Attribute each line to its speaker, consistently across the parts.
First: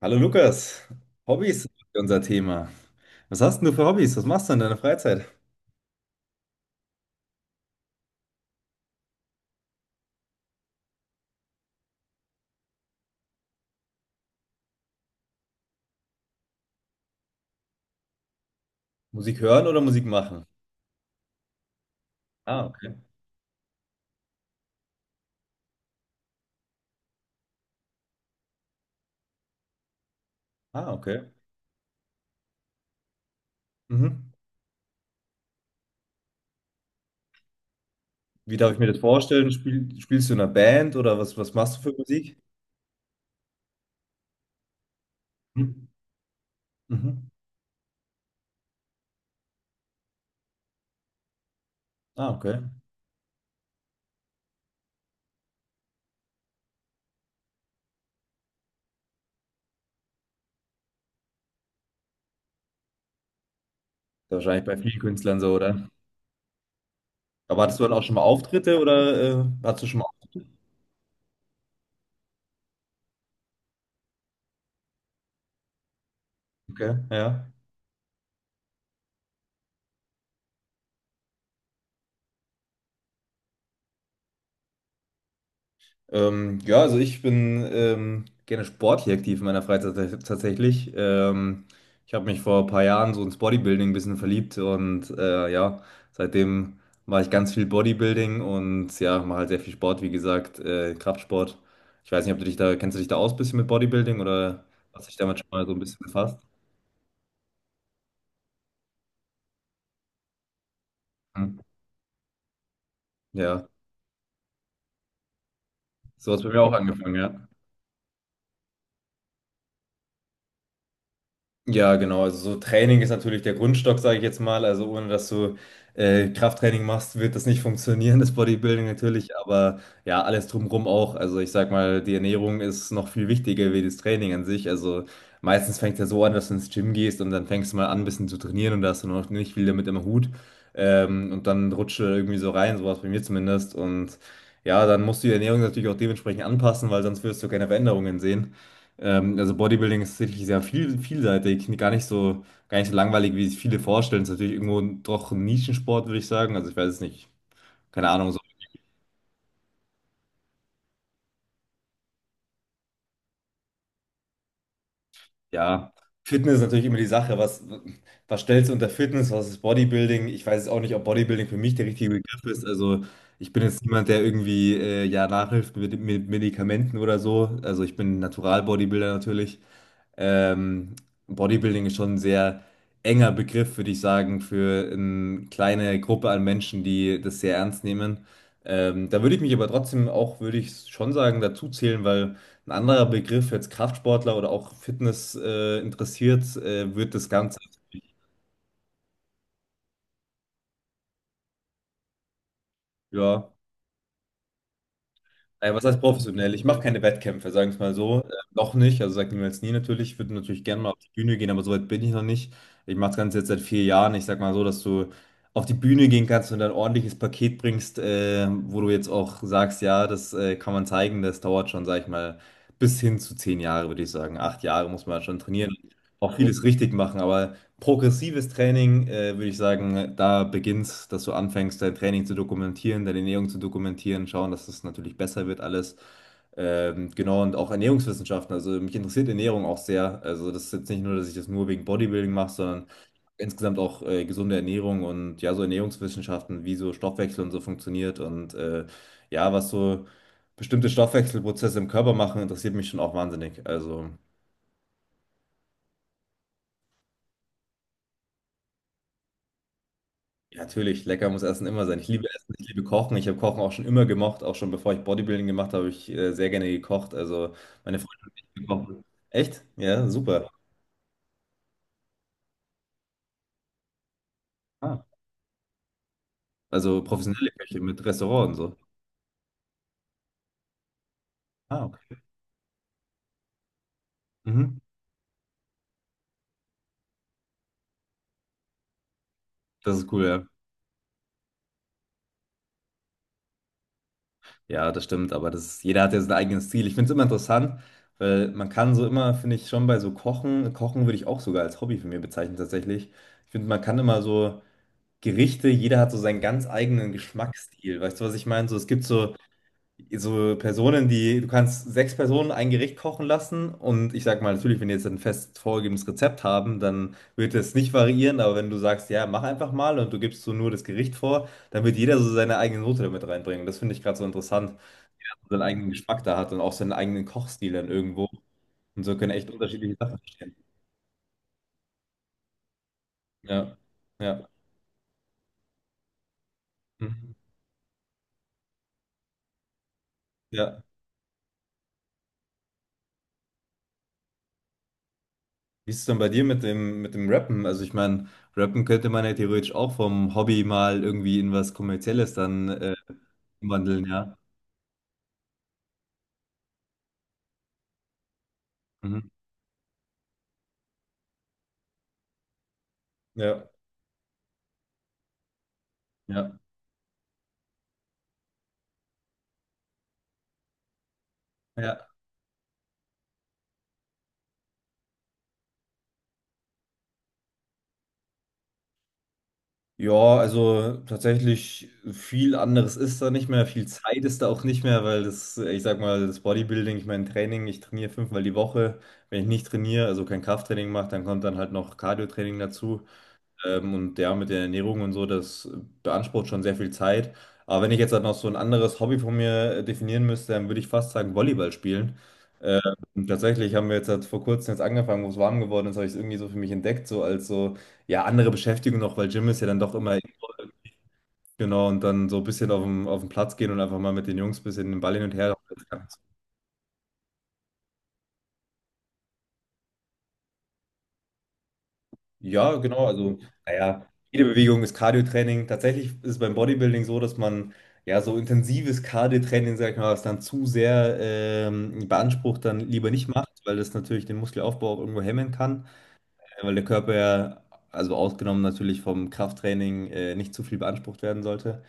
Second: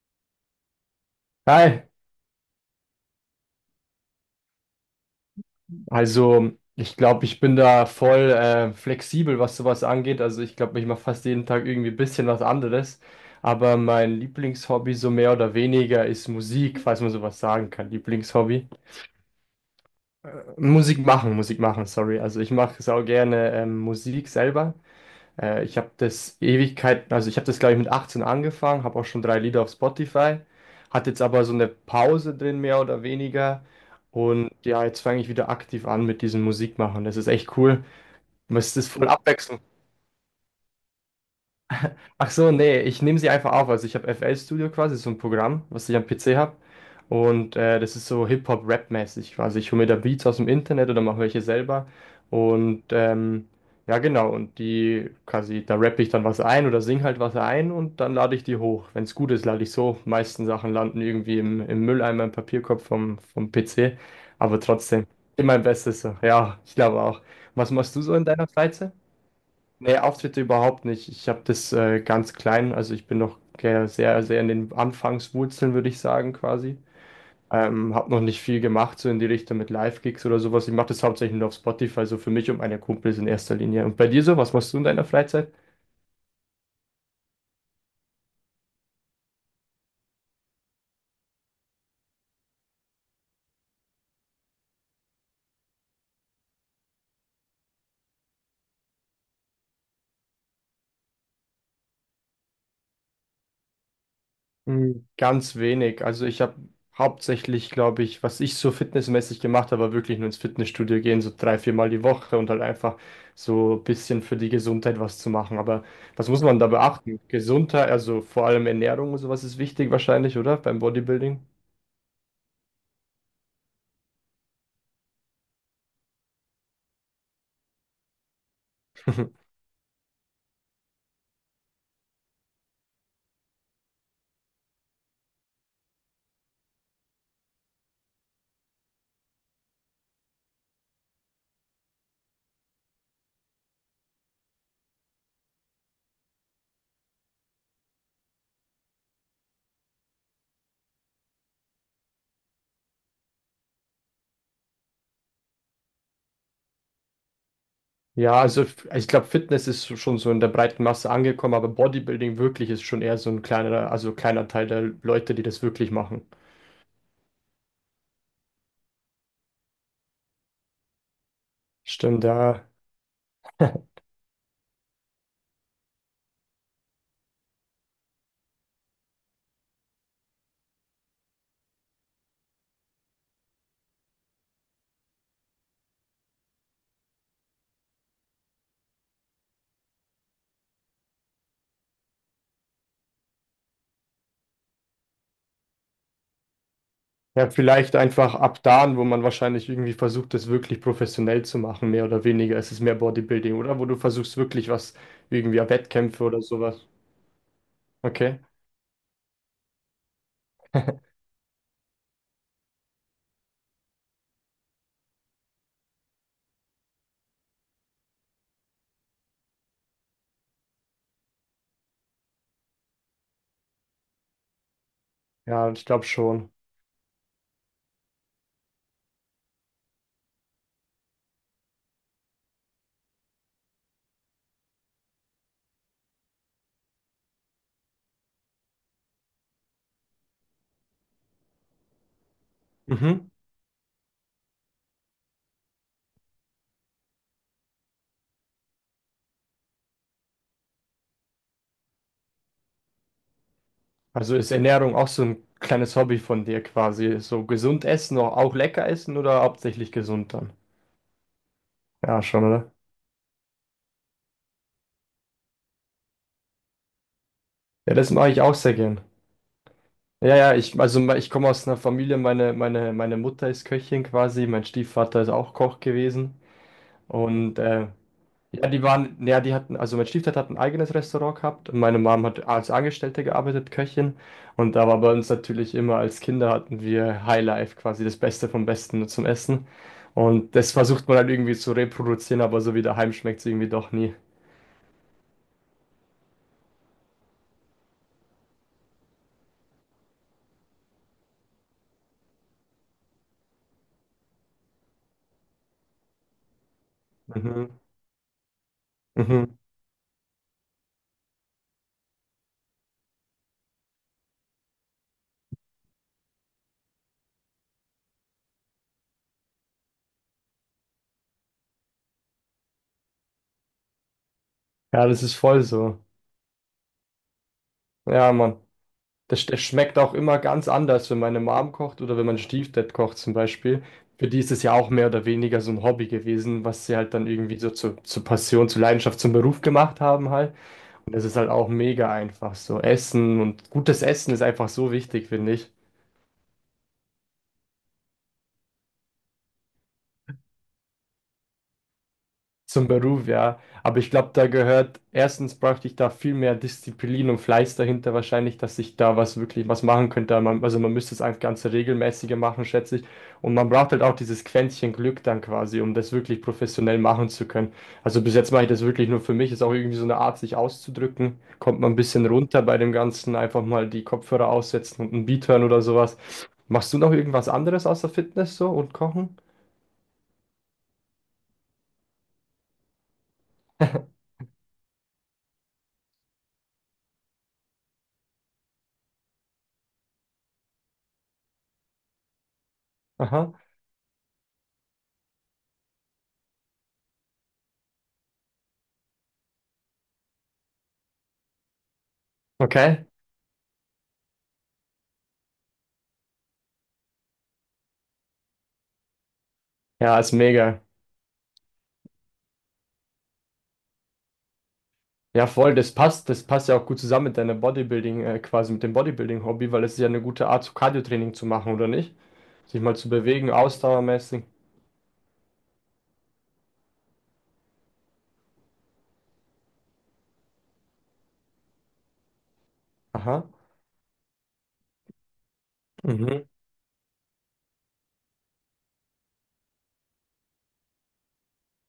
Speaker 1: Hallo Lukas, Hobbys sind
Speaker 2: Hi,
Speaker 1: unser Thema. Was hast denn du für Hobbys? Was machst du in deiner Freizeit?
Speaker 2: also ich glaube, ich bin da voll flexibel, was sowas angeht. Also ich glaube, ich mache fast jeden Tag irgendwie ein bisschen was anderes. Aber mein Lieblingshobby so mehr oder weniger ist Musik, falls man sowas sagen kann. Lieblingshobby.
Speaker 1: Musik hören oder Musik
Speaker 2: Äh,
Speaker 1: machen?
Speaker 2: Musik machen, sorry. Also ich
Speaker 1: Ah,
Speaker 2: mache
Speaker 1: okay.
Speaker 2: sau gerne Musik selber. Ich habe das Ewigkeiten, also ich habe das, glaube ich, mit 18 angefangen, habe auch schon drei Lieder auf Spotify,
Speaker 1: Ah,
Speaker 2: hat jetzt
Speaker 1: okay.
Speaker 2: aber so eine Pause drin, mehr oder weniger.
Speaker 1: Mhm.
Speaker 2: Und ja, jetzt fange ich wieder aktiv an mit diesem Musikmachen. Das ist echt cool.
Speaker 1: Wie darf
Speaker 2: Es
Speaker 1: ich mir
Speaker 2: ist
Speaker 1: das
Speaker 2: voll
Speaker 1: vorstellen?
Speaker 2: abwechslung.
Speaker 1: Spielst du in einer Band oder was, was machst du für
Speaker 2: Ach
Speaker 1: Musik?
Speaker 2: so, nee, ich nehme sie einfach auf. Also ich habe FL Studio quasi, so ein Programm,
Speaker 1: Mhm.
Speaker 2: was ich am PC habe.
Speaker 1: Mhm.
Speaker 2: Und das ist so Hip-Hop-Rap-mäßig quasi. Ich hole mir da Beats aus dem Internet oder mache welche selber.
Speaker 1: Ah, okay. Ist
Speaker 2: Und ja, genau. Und die quasi, da rappe ich dann was ein oder sing halt was ein und dann lade ich die hoch. Wenn es gut ist, lade ich so. Meisten Sachen landen irgendwie im Mülleimer, im Papierkorb vom PC.
Speaker 1: ja
Speaker 2: Aber
Speaker 1: wahrscheinlich bei vielen
Speaker 2: trotzdem,
Speaker 1: Künstlern so,
Speaker 2: immer mein
Speaker 1: oder?
Speaker 2: Bestes so. Ja, ich glaube auch.
Speaker 1: Aber
Speaker 2: Was
Speaker 1: hattest du dann
Speaker 2: machst
Speaker 1: auch
Speaker 2: du
Speaker 1: schon
Speaker 2: so
Speaker 1: mal
Speaker 2: in deiner
Speaker 1: Auftritte
Speaker 2: Freizeit?
Speaker 1: oder hattest du
Speaker 2: Nee,
Speaker 1: schon mal
Speaker 2: Auftritte
Speaker 1: Auftritte?
Speaker 2: überhaupt nicht. Ich habe das ganz klein, also ich bin noch sehr, sehr in den Anfangswurzeln, würde ich sagen, quasi.
Speaker 1: Okay, ja.
Speaker 2: Habe noch nicht viel gemacht, so in die Richtung mit Live-Gigs oder sowas. Ich mache das hauptsächlich nur auf Spotify, so für mich und meine Kumpels in erster Linie. Und bei dir so, was machst du in deiner Freizeit?
Speaker 1: Ja, also ich bin gerne sportlich aktiv in meiner Freizeit tatsächlich. Ich habe mich vor ein paar Jahren so ins Bodybuilding ein bisschen verliebt und ja, seitdem mache ich ganz viel Bodybuilding und ja, mache halt sehr viel Sport, wie gesagt, Kraftsport. Ich weiß nicht, ob du dich da, kennst du dich da aus ein bisschen mit Bodybuilding oder hast
Speaker 2: Hm,
Speaker 1: dich damit schon
Speaker 2: ganz
Speaker 1: mal so ein bisschen
Speaker 2: wenig. Also
Speaker 1: befasst?
Speaker 2: ich habe hauptsächlich, glaube ich, was ich so fitnessmäßig gemacht habe, war wirklich nur ins Fitnessstudio gehen, so
Speaker 1: Hm?
Speaker 2: drei, viermal die Woche und halt einfach
Speaker 1: Ja,
Speaker 2: so ein bisschen für die Gesundheit was zu machen. Aber was
Speaker 1: so hat
Speaker 2: muss
Speaker 1: es bei
Speaker 2: man
Speaker 1: mir
Speaker 2: da
Speaker 1: auch angefangen,
Speaker 2: beachten?
Speaker 1: ja.
Speaker 2: Gesundheit, also vor allem Ernährung und sowas ist wichtig wahrscheinlich, oder? Beim Bodybuilding?
Speaker 1: Ja, genau. Also so Training ist natürlich der Grundstock, sage ich jetzt mal. Also ohne dass du Krafttraining machst, wird das nicht funktionieren, das Bodybuilding natürlich. Aber ja, alles drumherum auch. Also ich sag mal, die Ernährung ist noch viel wichtiger wie das Training an sich. Also meistens fängt ja so an, dass du ins Gym gehst und dann fängst du mal an, ein bisschen zu trainieren und da hast du noch nicht viel damit im Hut. Und dann rutscht du irgendwie so rein, sowas bei mir zumindest. Und ja, dann musst du die Ernährung natürlich auch dementsprechend anpassen, weil sonst wirst du keine Veränderungen sehen. Also Bodybuilding ist tatsächlich sehr viel, vielseitig, gar nicht so langweilig, wie sich viele vorstellen. Ist natürlich irgendwo doch ein Nischensport, würde ich sagen. Also ich weiß es nicht. Keine Ahnung,
Speaker 2: Ja,
Speaker 1: so,
Speaker 2: also ich glaube, Fitness ist schon so in der breiten Masse angekommen, aber Bodybuilding wirklich ist schon eher so ein kleiner, also kleiner Teil der Leute, die das wirklich
Speaker 1: ja.
Speaker 2: machen.
Speaker 1: Fitness ist natürlich immer die Sache. Was, was stellst du unter Fitness? Was ist Bodybuilding? Ich weiß jetzt auch nicht, ob Bodybuilding für mich der richtige
Speaker 2: Stimmt, ja.
Speaker 1: Begriff ist. Also ich bin jetzt niemand, der irgendwie ja nachhilft mit Medikamenten oder so. Also ich bin Natural-Bodybuilder natürlich. Ähm, Bodybuilding ist schon ein sehr enger Begriff, würde ich sagen, für eine kleine Gruppe an Menschen, die das sehr ernst nehmen. Da würde ich mich aber trotzdem auch, würde ich schon sagen, dazu zählen, weil ein anderer Begriff, jetzt Kraftsportler oder auch Fitness, interessiert, wird das
Speaker 2: Ja,
Speaker 1: Ganze,
Speaker 2: vielleicht einfach ab da, wo man wahrscheinlich irgendwie versucht, das wirklich professionell zu machen, mehr oder weniger. Es ist mehr
Speaker 1: ja.
Speaker 2: Bodybuilding, oder? Wo du versuchst wirklich was, irgendwie ja,
Speaker 1: Naja, was heißt
Speaker 2: Wettkämpfe oder
Speaker 1: professionell? Ich mache
Speaker 2: sowas.
Speaker 1: keine Wettkämpfe, sagen wir es mal so.
Speaker 2: Okay.
Speaker 1: Noch nicht, also sagt niemals nie natürlich. Ich würde natürlich gerne mal auf die Bühne gehen, aber so weit bin ich noch nicht. Ich mache das Ganze jetzt seit 4 Jahren. Ich sag mal so, dass du auf die Bühne gehen kannst und ein ordentliches Paket bringst, wo du jetzt auch sagst, ja, das kann man zeigen. Das dauert schon, sag ich mal, bis hin zu 10 Jahre, würde ich sagen. 8 Jahre muss man schon
Speaker 2: Ja,
Speaker 1: trainieren,
Speaker 2: ich glaube
Speaker 1: auch
Speaker 2: schon.
Speaker 1: vieles richtig machen. Aber progressives Training, würde ich sagen, da beginnst, dass du anfängst, dein Training zu dokumentieren, deine Ernährung zu dokumentieren, schauen, dass es natürlich besser wird alles. Genau, und auch Ernährungswissenschaften. Also mich interessiert Ernährung auch sehr. Also das ist jetzt nicht nur, dass ich das nur wegen Bodybuilding mache, sondern
Speaker 2: Mhm.
Speaker 1: insgesamt auch gesunde Ernährung und ja, so Ernährungswissenschaften, wie so Stoffwechsel und so funktioniert und ja, was so bestimmte Stoffwechselprozesse im Körper machen, interessiert mich schon auch wahnsinnig. Also
Speaker 2: Also ist Ernährung auch so ein kleines Hobby von dir quasi. So gesund essen, auch auch lecker essen oder hauptsächlich gesund dann?
Speaker 1: ja, natürlich, lecker muss Essen immer sein. Ich
Speaker 2: Ja,
Speaker 1: liebe
Speaker 2: schon,
Speaker 1: Essen, ich
Speaker 2: oder?
Speaker 1: liebe Kochen. Ich habe Kochen auch schon immer gemocht, auch schon bevor ich Bodybuilding gemacht habe, habe ich sehr gerne gekocht. Also
Speaker 2: Ja,
Speaker 1: meine
Speaker 2: das
Speaker 1: Freundin
Speaker 2: mache
Speaker 1: und
Speaker 2: ich
Speaker 1: ich
Speaker 2: auch sehr gern.
Speaker 1: gekocht. Echt? Ja,
Speaker 2: Ja,
Speaker 1: super.
Speaker 2: ja, ich, also ich komme aus einer Familie, meine Mutter ist Köchin quasi, mein
Speaker 1: Ah.
Speaker 2: Stiefvater ist auch Koch gewesen.
Speaker 1: Also professionelle
Speaker 2: Und
Speaker 1: Köche mit Restaurant und
Speaker 2: ja,
Speaker 1: so.
Speaker 2: die waren, ja, die hatten, also mein Stiefvater hat ein eigenes Restaurant gehabt und
Speaker 1: Ah,
Speaker 2: meine
Speaker 1: okay.
Speaker 2: Mom hat als Angestellte gearbeitet, Köchin. Und
Speaker 1: Mhm.
Speaker 2: da war bei uns natürlich immer als Kinder hatten wir Highlife, quasi das Beste vom Besten zum Essen.
Speaker 1: Das ist cool, ja.
Speaker 2: Und das versucht man halt irgendwie zu reproduzieren, aber so wie daheim schmeckt es irgendwie doch nie.
Speaker 1: Ja, das stimmt, aber das ist, jeder hat ja sein eigenes Ziel. Ich finde es immer interessant, weil man kann so immer, finde ich, schon bei so Kochen, Kochen würde ich auch sogar als Hobby für mich bezeichnen tatsächlich. Ich finde, man kann immer so Gerichte, jeder hat so seinen ganz eigenen
Speaker 2: Mhm.
Speaker 1: Geschmacksstil. Weißt du, was ich meine? So, es gibt so
Speaker 2: Mhm.
Speaker 1: Personen, die, du kannst sechs Personen ein Gericht kochen lassen und ich sag mal, natürlich, wenn die jetzt ein fest vorgegebenes Rezept haben, dann wird es nicht variieren, aber wenn du sagst, ja, mach einfach mal und du gibst so nur das Gericht vor, dann wird jeder so seine eigene Note damit reinbringen. Das finde ich gerade so interessant,
Speaker 2: Ja, das ist
Speaker 1: seinen
Speaker 2: voll
Speaker 1: eigenen
Speaker 2: so.
Speaker 1: Geschmack da hat und auch seinen eigenen Kochstil dann irgendwo.
Speaker 2: Ja, Mann.
Speaker 1: Und so können
Speaker 2: Das,
Speaker 1: echt
Speaker 2: das
Speaker 1: unterschiedliche
Speaker 2: schmeckt
Speaker 1: Sachen
Speaker 2: auch immer
Speaker 1: entstehen.
Speaker 2: ganz anders, wenn meine Mom kocht oder wenn mein Stiefdad kocht zum
Speaker 1: Ja,
Speaker 2: Beispiel. Für die
Speaker 1: ja.
Speaker 2: ist es ja auch mehr oder weniger so ein Hobby gewesen, was sie halt dann
Speaker 1: Mhm.
Speaker 2: irgendwie so zur Passion, zur Leidenschaft, zum Beruf gemacht haben halt.
Speaker 1: Ja.
Speaker 2: Und das ist halt auch mega einfach so. Essen und gutes Essen ist einfach so wichtig, finde ich.
Speaker 1: Wie ist es denn bei dir mit dem Rappen? Also ich meine, Rappen könnte man ja theoretisch auch vom Hobby mal irgendwie in was Kommerzielles dann
Speaker 2: Zum Beruf, ja. Aber
Speaker 1: umwandeln,
Speaker 2: ich glaube,
Speaker 1: ja.
Speaker 2: da gehört, erstens bräuchte ich da viel mehr Disziplin und Fleiß dahinter wahrscheinlich, dass ich da
Speaker 1: Mhm.
Speaker 2: was wirklich was machen könnte. Man, also man müsste es einfach ganze regelmäßiger machen, schätze ich. Und
Speaker 1: Ja.
Speaker 2: man braucht halt auch dieses Quäntchen Glück dann quasi, um das wirklich
Speaker 1: Ja,
Speaker 2: professionell machen zu können. Also bis jetzt mache ich das wirklich nur für mich. Ist auch irgendwie so eine Art, sich auszudrücken. Kommt man ein
Speaker 1: ja.
Speaker 2: bisschen runter bei dem Ganzen, einfach mal die Kopfhörer aussetzen und ein Beat hören oder sowas. Machst du noch irgendwas anderes außer Fitness so und Kochen?
Speaker 1: Ja, also tatsächlich viel anderes ist da nicht mehr, viel Zeit ist da auch nicht mehr, weil das, ich sag mal, das Bodybuilding, ich mein Training, ich trainiere fünfmal die Woche. Wenn ich nicht trainiere, also kein Krafttraining mache, dann kommt dann halt noch Cardio-Training dazu.
Speaker 2: Aha.
Speaker 1: Und ja, mit der Ernährung und so, das beansprucht schon sehr viel Zeit. Aber wenn ich jetzt halt noch so ein anderes Hobby von mir definieren müsste, dann würde ich fast sagen Volleyball spielen. Ähm,
Speaker 2: Okay.
Speaker 1: Tatsächlich haben wir jetzt halt vor kurzem jetzt angefangen, wo es warm geworden ist, habe ich es irgendwie so für mich entdeckt, so als so, ja, andere Beschäftigung noch, weil Gym ist ja dann doch immer,
Speaker 2: Ja, ist mega.
Speaker 1: genau, und dann so ein bisschen auf dem, auf den Platz gehen und einfach mal mit den Jungs ein bisschen den Ball hin und
Speaker 2: Ja,
Speaker 1: her.
Speaker 2: voll, das passt. Das passt ja auch gut zusammen mit deiner Bodybuilding, quasi mit dem Bodybuilding-Hobby, weil es ist ja eine gute Art, so Cardio-Training zu machen, oder nicht?
Speaker 1: Ja,
Speaker 2: Sich mal
Speaker 1: genau.
Speaker 2: zu
Speaker 1: Also,
Speaker 2: bewegen,
Speaker 1: naja, jede
Speaker 2: ausdauermäßig.
Speaker 1: Bewegung ist Cardiotraining. Tatsächlich ist es beim Bodybuilding so, dass man ja so intensives Cardiotraining, sag ich mal, was dann zu sehr beansprucht, dann lieber nicht
Speaker 2: Aha.
Speaker 1: macht, weil das natürlich den Muskelaufbau auch irgendwo hemmen kann,
Speaker 2: Mhm.
Speaker 1: weil der Körper ja, also ausgenommen natürlich vom Krafttraining, nicht zu viel beansprucht werden sollte,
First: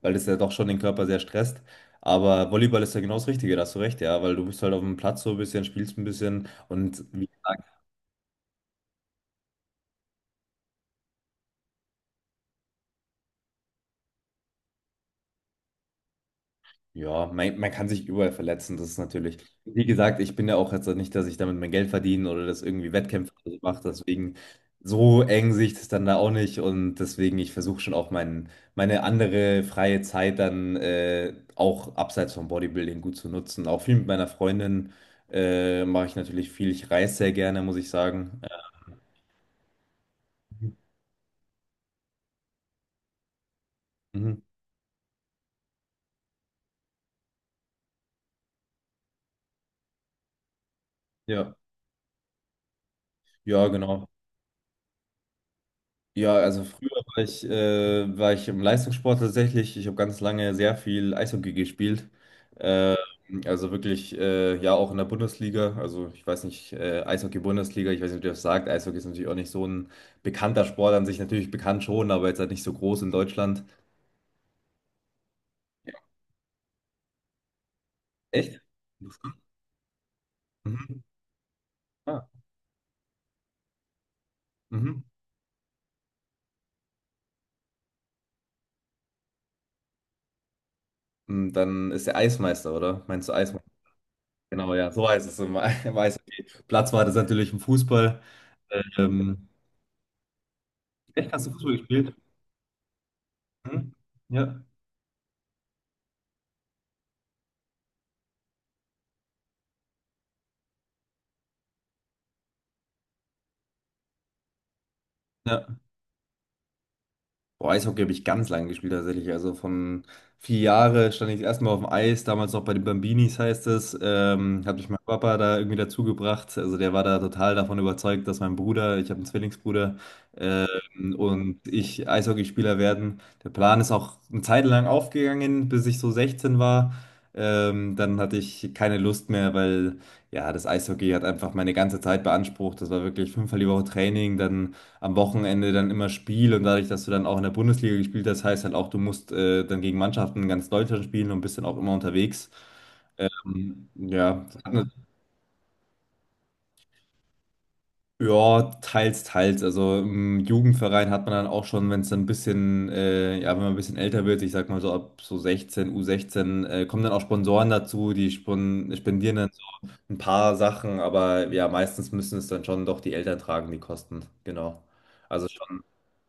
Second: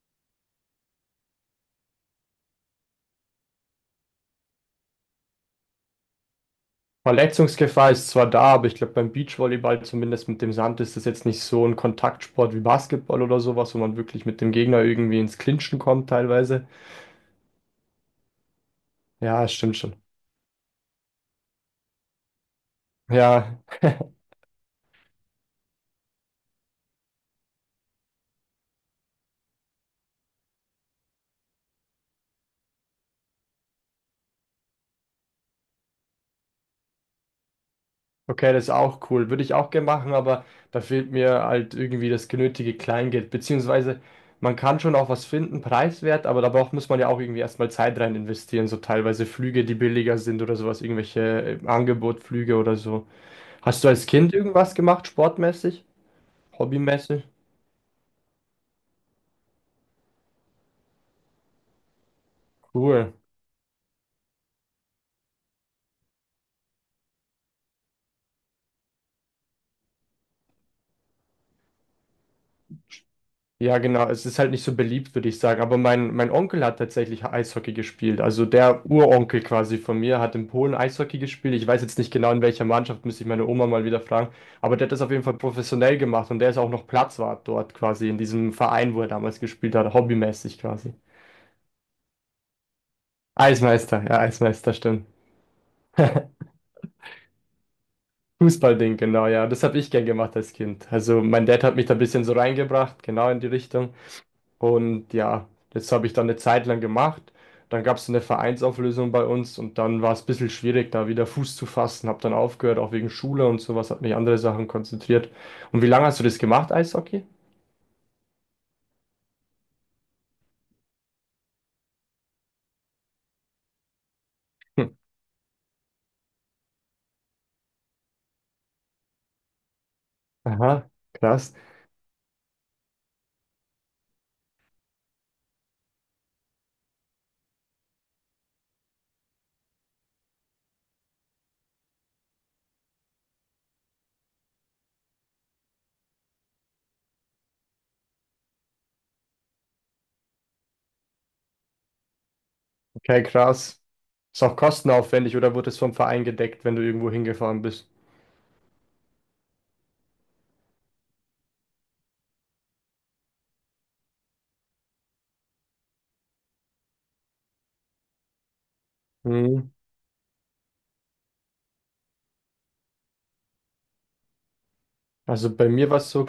Speaker 1: weil das ja doch schon den Körper sehr stresst. Aber Volleyball ist ja genau das Richtige, da hast du recht, ja, weil du bist halt auf dem Platz so ein bisschen, spielst ein bisschen und wie
Speaker 2: Verletzungsgefahr ist zwar da, aber ich glaube, beim Beachvolleyball, zumindest mit dem Sand, ist das jetzt nicht so ein Kontaktsport wie Basketball oder sowas, wo man wirklich mit dem Gegner irgendwie ins Clinchen kommt, teilweise.
Speaker 1: ja, man kann sich überall verletzen, das ist natürlich.
Speaker 2: Ja, stimmt
Speaker 1: Wie
Speaker 2: schon.
Speaker 1: gesagt, ich bin ja auch jetzt nicht, dass ich damit mein Geld verdiene oder das irgendwie Wettkämpfe oder so
Speaker 2: Ja,
Speaker 1: mache, deswegen so eng sehe ich das dann da auch nicht und deswegen ich versuche schon auch mein, meine andere freie Zeit dann auch abseits vom Bodybuilding gut zu nutzen. Auch viel mit meiner Freundin mache ich natürlich viel. Ich reise sehr gerne, muss ich sagen.
Speaker 2: okay, das ist auch cool. Würde ich auch gerne machen, aber da fehlt mir halt irgendwie das genötige Kleingeld. Beziehungsweise
Speaker 1: Mhm.
Speaker 2: man kann schon auch was finden, preiswert, aber da muss man ja auch irgendwie erstmal Zeit rein investieren. So teilweise Flüge, die billiger sind oder sowas,
Speaker 1: Ja,
Speaker 2: irgendwelche Angebotflüge oder so.
Speaker 1: ja,
Speaker 2: Hast du
Speaker 1: genau.
Speaker 2: als Kind irgendwas gemacht, sportmäßig,
Speaker 1: Ja, also früher
Speaker 2: hobbymäßig?
Speaker 1: war ich im Leistungssport tatsächlich. Ich habe ganz lange sehr viel Eishockey gespielt. Äh,
Speaker 2: Cool.
Speaker 1: also wirklich, ja, auch in der Bundesliga. Also ich weiß nicht, Eishockey-Bundesliga, ich weiß nicht, ob ihr das sagt. Eishockey ist natürlich auch nicht so ein bekannter Sport an sich, natürlich bekannt schon, aber jetzt halt nicht so groß in Deutschland.
Speaker 2: Ja, genau. Es ist halt nicht so beliebt, würde ich sagen. Aber
Speaker 1: Ja.
Speaker 2: mein Onkel hat tatsächlich Eishockey gespielt. Also
Speaker 1: Echt?
Speaker 2: der Uronkel quasi von mir hat in Polen
Speaker 1: Mhm.
Speaker 2: Eishockey gespielt. Ich weiß jetzt nicht
Speaker 1: Ah,
Speaker 2: genau, in welcher Mannschaft, müsste ich meine Oma mal wieder fragen. Aber der hat
Speaker 1: mhm.
Speaker 2: das auf jeden Fall professionell gemacht und der ist auch noch Platzwart dort quasi, in diesem Verein, wo er damals gespielt hat, hobbymäßig quasi.
Speaker 1: Und dann ist der Eismeister, oder? Meinst du Eismeister?
Speaker 2: Eismeister, ja, Eismeister,
Speaker 1: Genau, ja,
Speaker 2: stimmt.
Speaker 1: so heißt es im, im Eishockey. Platz war das natürlich im Fußball.
Speaker 2: Fußballding, genau, ja.
Speaker 1: Ähm,
Speaker 2: Das habe ich gern gemacht als Kind. Also
Speaker 1: Echt, hast
Speaker 2: mein
Speaker 1: du
Speaker 2: Dad hat
Speaker 1: Fußball
Speaker 2: mich da ein
Speaker 1: gespielt?
Speaker 2: bisschen so reingebracht, genau in die
Speaker 1: Mhm.
Speaker 2: Richtung.
Speaker 1: Ja,
Speaker 2: Und ja, das habe ich dann eine Zeit lang gemacht. Dann gab es eine Vereinsauflösung bei uns und dann war es ein bisschen schwierig, da wieder Fuß zu fassen. Habe dann aufgehört, auch wegen Schule und sowas, habe mich andere Sachen konzentriert.
Speaker 1: ja.
Speaker 2: Und wie lange hast du das gemacht, Eishockey?
Speaker 1: Boah, Eishockey habe ich ganz lange gespielt tatsächlich. Also von 4 Jahre stand ich das erste Mal auf dem Eis, damals noch bei den Bambinis heißt es. Habe
Speaker 2: Hm.
Speaker 1: ich meinen Papa da irgendwie dazu gebracht. Also der war da total davon überzeugt, dass mein Bruder, ich habe einen Zwillingsbruder,
Speaker 2: Aha, krass.
Speaker 1: und ich Eishockeyspieler werden. Der Plan ist auch eine Zeit lang aufgegangen, bis ich so 16 war. Dann hatte ich keine Lust mehr, weil ja, das Eishockey hat einfach meine ganze Zeit beansprucht. Das war wirklich fünfmal die Woche Training, dann am Wochenende dann immer Spiel und dadurch, dass du dann auch in der Bundesliga gespielt hast, heißt halt auch, du musst dann gegen Mannschaften in ganz Deutschland spielen und bist dann auch immer unterwegs.
Speaker 2: Okay, krass. Ist
Speaker 1: Ja,
Speaker 2: auch kostenaufwendig oder wurde es vom Verein gedeckt, wenn du irgendwo hingefahren bist?
Speaker 1: ja, teils, teils. Also im Jugendverein hat man dann auch schon, wenn es dann ein bisschen, ja, wenn man ein bisschen älter wird, ich sag mal so ab so 16, U16, kommen dann auch Sponsoren dazu, die spon spendieren dann
Speaker 2: Hm.
Speaker 1: so ein paar Sachen, aber ja, meistens müssen es dann schon doch die Eltern tragen, die Kosten. Genau. Also
Speaker 2: Also bei
Speaker 1: schon
Speaker 2: mir war es so,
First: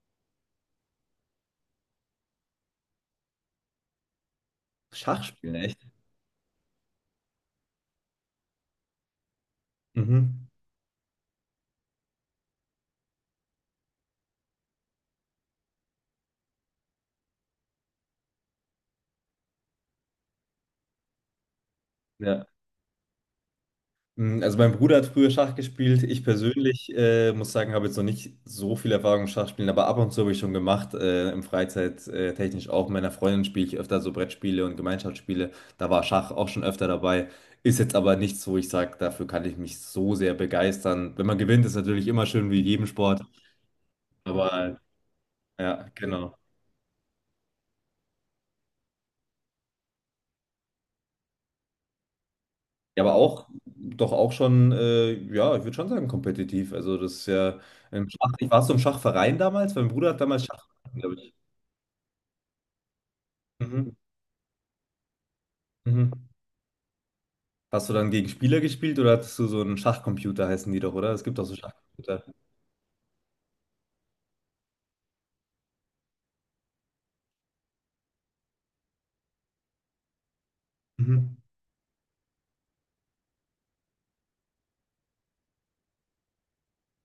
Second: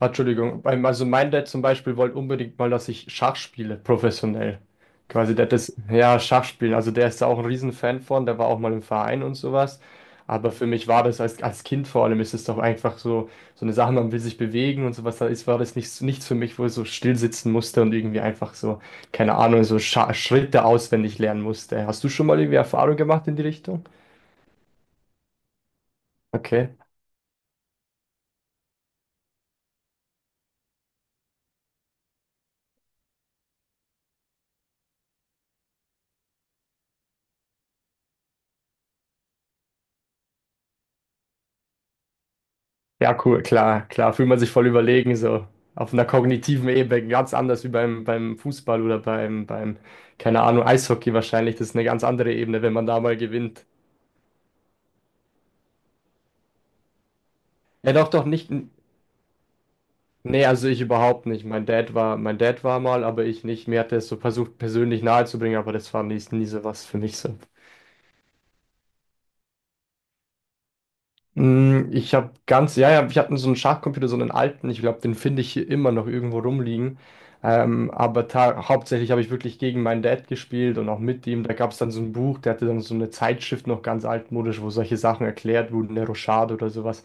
Speaker 2: ah, Entschuldigung, also mein Dad zum Beispiel wollte unbedingt mal, dass ich Schach spiele, professionell. Quasi, der hat
Speaker 1: Schachspielen,
Speaker 2: das,
Speaker 1: echt?
Speaker 2: ja, Schach spielen, also der ist da auch ein Riesenfan von, der war auch mal im Verein und sowas.
Speaker 1: Mhm.
Speaker 2: Aber für mich war das als, als Kind vor allem, ist es doch einfach so, so eine Sache, man will sich bewegen und sowas, da ist, war das nichts, nichts für mich, wo ich so still sitzen musste und irgendwie einfach so, keine Ahnung, so Scha Schritte auswendig lernen musste. Hast du schon mal
Speaker 1: Ja.
Speaker 2: irgendwie Erfahrung gemacht in die Richtung?
Speaker 1: Mm, also mein Bruder hat früher Schach gespielt. Ich
Speaker 2: Okay.
Speaker 1: persönlich muss sagen, habe jetzt noch nicht so viel Erfahrung im Schachspielen, aber ab und zu habe ich schon gemacht, im Freizeit technisch auch. Mit meiner Freundin spiele ich öfter so Brettspiele und Gemeinschaftsspiele. Da war Schach auch schon öfter dabei. Ist jetzt aber nichts, wo ich sage, dafür kann ich mich so sehr begeistern. Wenn man gewinnt, ist natürlich immer schön wie in jedem
Speaker 2: Ja,
Speaker 1: Sport.
Speaker 2: cool, klar, klar, fühlt man sich voll
Speaker 1: Aber
Speaker 2: überlegen, so
Speaker 1: ja,
Speaker 2: auf einer
Speaker 1: genau.
Speaker 2: kognitiven Ebene, ganz anders wie beim Fußball oder keine Ahnung, Eishockey wahrscheinlich. Das ist eine ganz andere Ebene, wenn man da
Speaker 1: Ja, aber
Speaker 2: mal
Speaker 1: auch,
Speaker 2: gewinnt.
Speaker 1: doch auch schon, ja, ich würde schon sagen, kompetitiv. Also das ist ja
Speaker 2: Ja,
Speaker 1: im
Speaker 2: doch, doch,
Speaker 1: Schach. Ich
Speaker 2: nicht.
Speaker 1: war so im Schachverein damals, mein Bruder hat damals
Speaker 2: Nee,
Speaker 1: Schach,
Speaker 2: also ich überhaupt nicht. Mein Dad war mal, aber ich nicht. Mir
Speaker 1: mhm.
Speaker 2: hat er es so versucht, persönlich nahezubringen, aber das war nie,
Speaker 1: Mhm.
Speaker 2: nie so was für mich so.
Speaker 1: Hast du dann gegen Spieler gespielt oder hattest du so einen Schachcomputer, heißen die doch, oder? Es gibt auch so
Speaker 2: Mm, ich
Speaker 1: Schachcomputer.
Speaker 2: habe ganz, ja, ja, ich hatte so einen Schachcomputer, so einen alten. Ich glaube, den finde ich hier immer noch irgendwo rumliegen. Aber hauptsächlich habe ich wirklich gegen meinen Dad gespielt und auch mit
Speaker 1: Mhm.
Speaker 2: ihm. Da gab es dann so ein Buch, der hatte dann so eine Zeitschrift noch ganz altmodisch, wo solche Sachen erklärt wurden, der Rochade oder sowas.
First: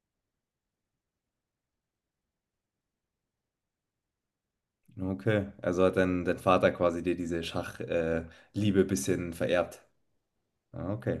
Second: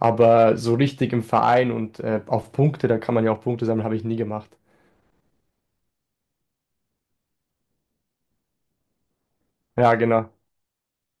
Speaker 2: Aber so richtig im Verein und auf Punkte, da kann man ja auch Punkte sammeln, habe ich nie gemacht.
Speaker 1: Okay, also hat dein, dein Vater quasi dir diese Schachliebe Liebe bisschen vererbt.
Speaker 2: Ja, genau.
Speaker 1: Ah, okay.